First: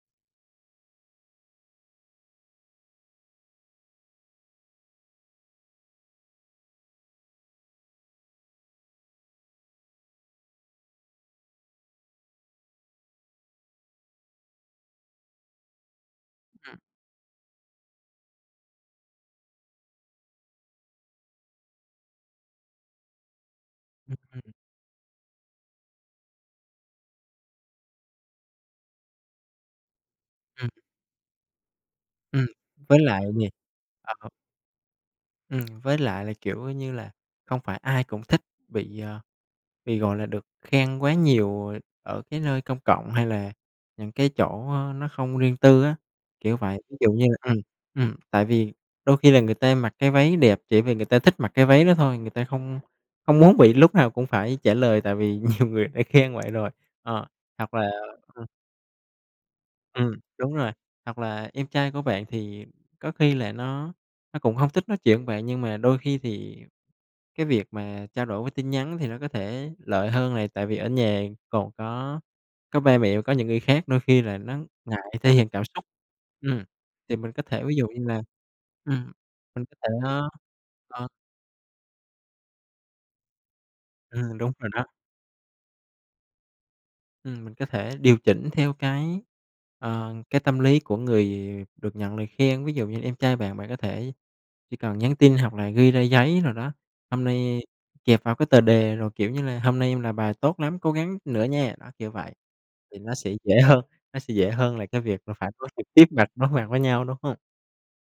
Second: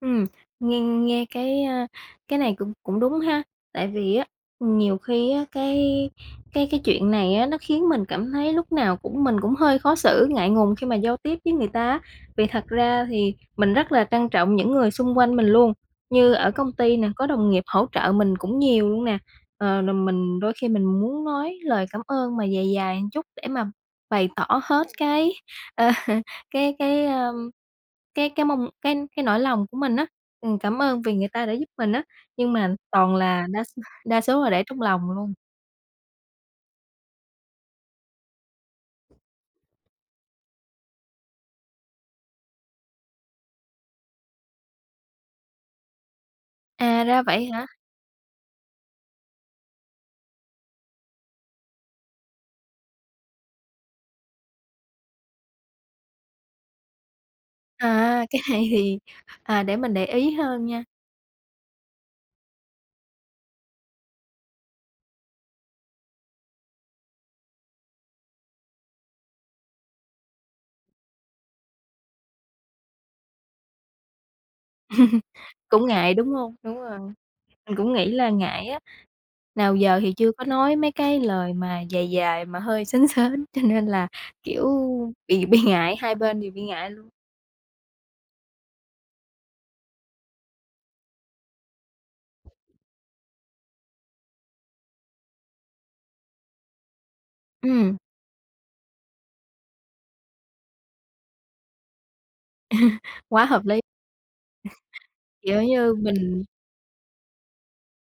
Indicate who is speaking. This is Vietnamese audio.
Speaker 1: Ừm, nghe nghe, cái, à, cái này cũng cũng đúng ha. Tại vì á, nhiều khi á, cái cái cái chuyện này á, nó khiến mình cảm thấy lúc nào cũng mình cũng hơi khó xử, ngại ngùng khi mà giao tiếp với người ta á. Vì thật ra thì mình rất là trân trọng những người xung quanh mình luôn. Như ở công
Speaker 2: Ừm.
Speaker 1: ty nè, có đồng nghiệp hỗ trợ mình cũng nhiều luôn nè, ờ, rồi mình đôi khi mình muốn nói lời cảm ơn mà dài dài một chút để mà
Speaker 2: Ừm,
Speaker 1: bày tỏ
Speaker 2: ừm.
Speaker 1: hết cái, ờ, cái cái, ơ, cái cái mong cái cái nỗi lòng của mình á. Ừm,
Speaker 2: Ừm.
Speaker 1: cảm ơn vì người ta đã giúp mình á,
Speaker 2: Ừm,
Speaker 1: nhưng mà
Speaker 2: với
Speaker 1: toàn
Speaker 2: lại
Speaker 1: là
Speaker 2: gì?
Speaker 1: đa s
Speaker 2: À,
Speaker 1: đa
Speaker 2: h
Speaker 1: số là để trong lòng luôn.
Speaker 2: Ừm, với lại là, kiểu như là, không phải ai cũng thích bị, ờ, bị, gọi là, được khen quá nhiều ở cái nơi công cộng hay là những cái chỗ, a, nó không riêng tư á, kiểu vậy. Ví
Speaker 1: À,
Speaker 2: dụ
Speaker 1: ra
Speaker 2: như là,
Speaker 1: vậy
Speaker 2: ừm,
Speaker 1: hả?
Speaker 2: ừm, tại vì đôi khi là người ta mặc cái váy đẹp chỉ vì người ta thích mặc cái váy đó thôi, người ta không không muốn bị lúc nào cũng phải trả lời, tại vì nhiều người đã khen vậy rồi. Ờ, hoặc là
Speaker 1: À, cái
Speaker 2: ừm.
Speaker 1: này thì à, để mình để
Speaker 2: Ừm,
Speaker 1: ý
Speaker 2: đúng
Speaker 1: hơn
Speaker 2: rồi,
Speaker 1: nha.
Speaker 2: hoặc là em trai của bạn thì có khi là nó nó cũng hông thích nói chuyện với bạn. Nhưng mà đôi khi thì cái việc mà trao đổi qua tin nhắn thì nó có thể lợi hơn này, tại vì ở nhà còn có có ba mẹ và có những người khác, đôi khi là nó ngại thể hiện cảm xúc.
Speaker 1: Cũng ngại, đúng hông?
Speaker 2: Ừm,
Speaker 1: Đúng rồi,
Speaker 2: thì mình có thể ví
Speaker 1: mình
Speaker 2: dụ
Speaker 1: cũng
Speaker 2: như
Speaker 1: nghĩ
Speaker 2: là,
Speaker 1: là ngại á,
Speaker 2: ừm, mình có
Speaker 1: nào
Speaker 2: thể,
Speaker 1: giờ thì
Speaker 2: a
Speaker 1: chưa có nói mấy
Speaker 2: ờ.
Speaker 1: cái lời mà dài dài mà hơi sến sến, cho nên là,
Speaker 2: Ừm, đúng
Speaker 1: kiểu,
Speaker 2: rồi đó.
Speaker 1: bị bị ngại, hai bên đều bị ngại luôn.
Speaker 2: Ừm, mình có thể điều chỉnh theo cái, ờ, cái tâm lý của người được nhận lời khen. Ví dụ như em trai bạn, bạn có thể chỉ cần nhắn tin hoặc là ghi ra giấy nào đó, hôm nay
Speaker 1: Ừm.
Speaker 2: kẹp vào cái tờ đề rồi, kiểu như là: "Hôm nay em làm bài tốt lắm, cố gắng nữa nha!" Đó, kiểu vậy, thì nó sẽ
Speaker 1: Quá
Speaker 2: dễ
Speaker 1: hợp lý!
Speaker 2: hơn nó sẽ dễ hơn là cái việc là phải
Speaker 1: Kiểu
Speaker 2: nói trực
Speaker 1: như
Speaker 2: tiếp mặt
Speaker 1: mình
Speaker 2: đối mặt với nhau, đúng hông?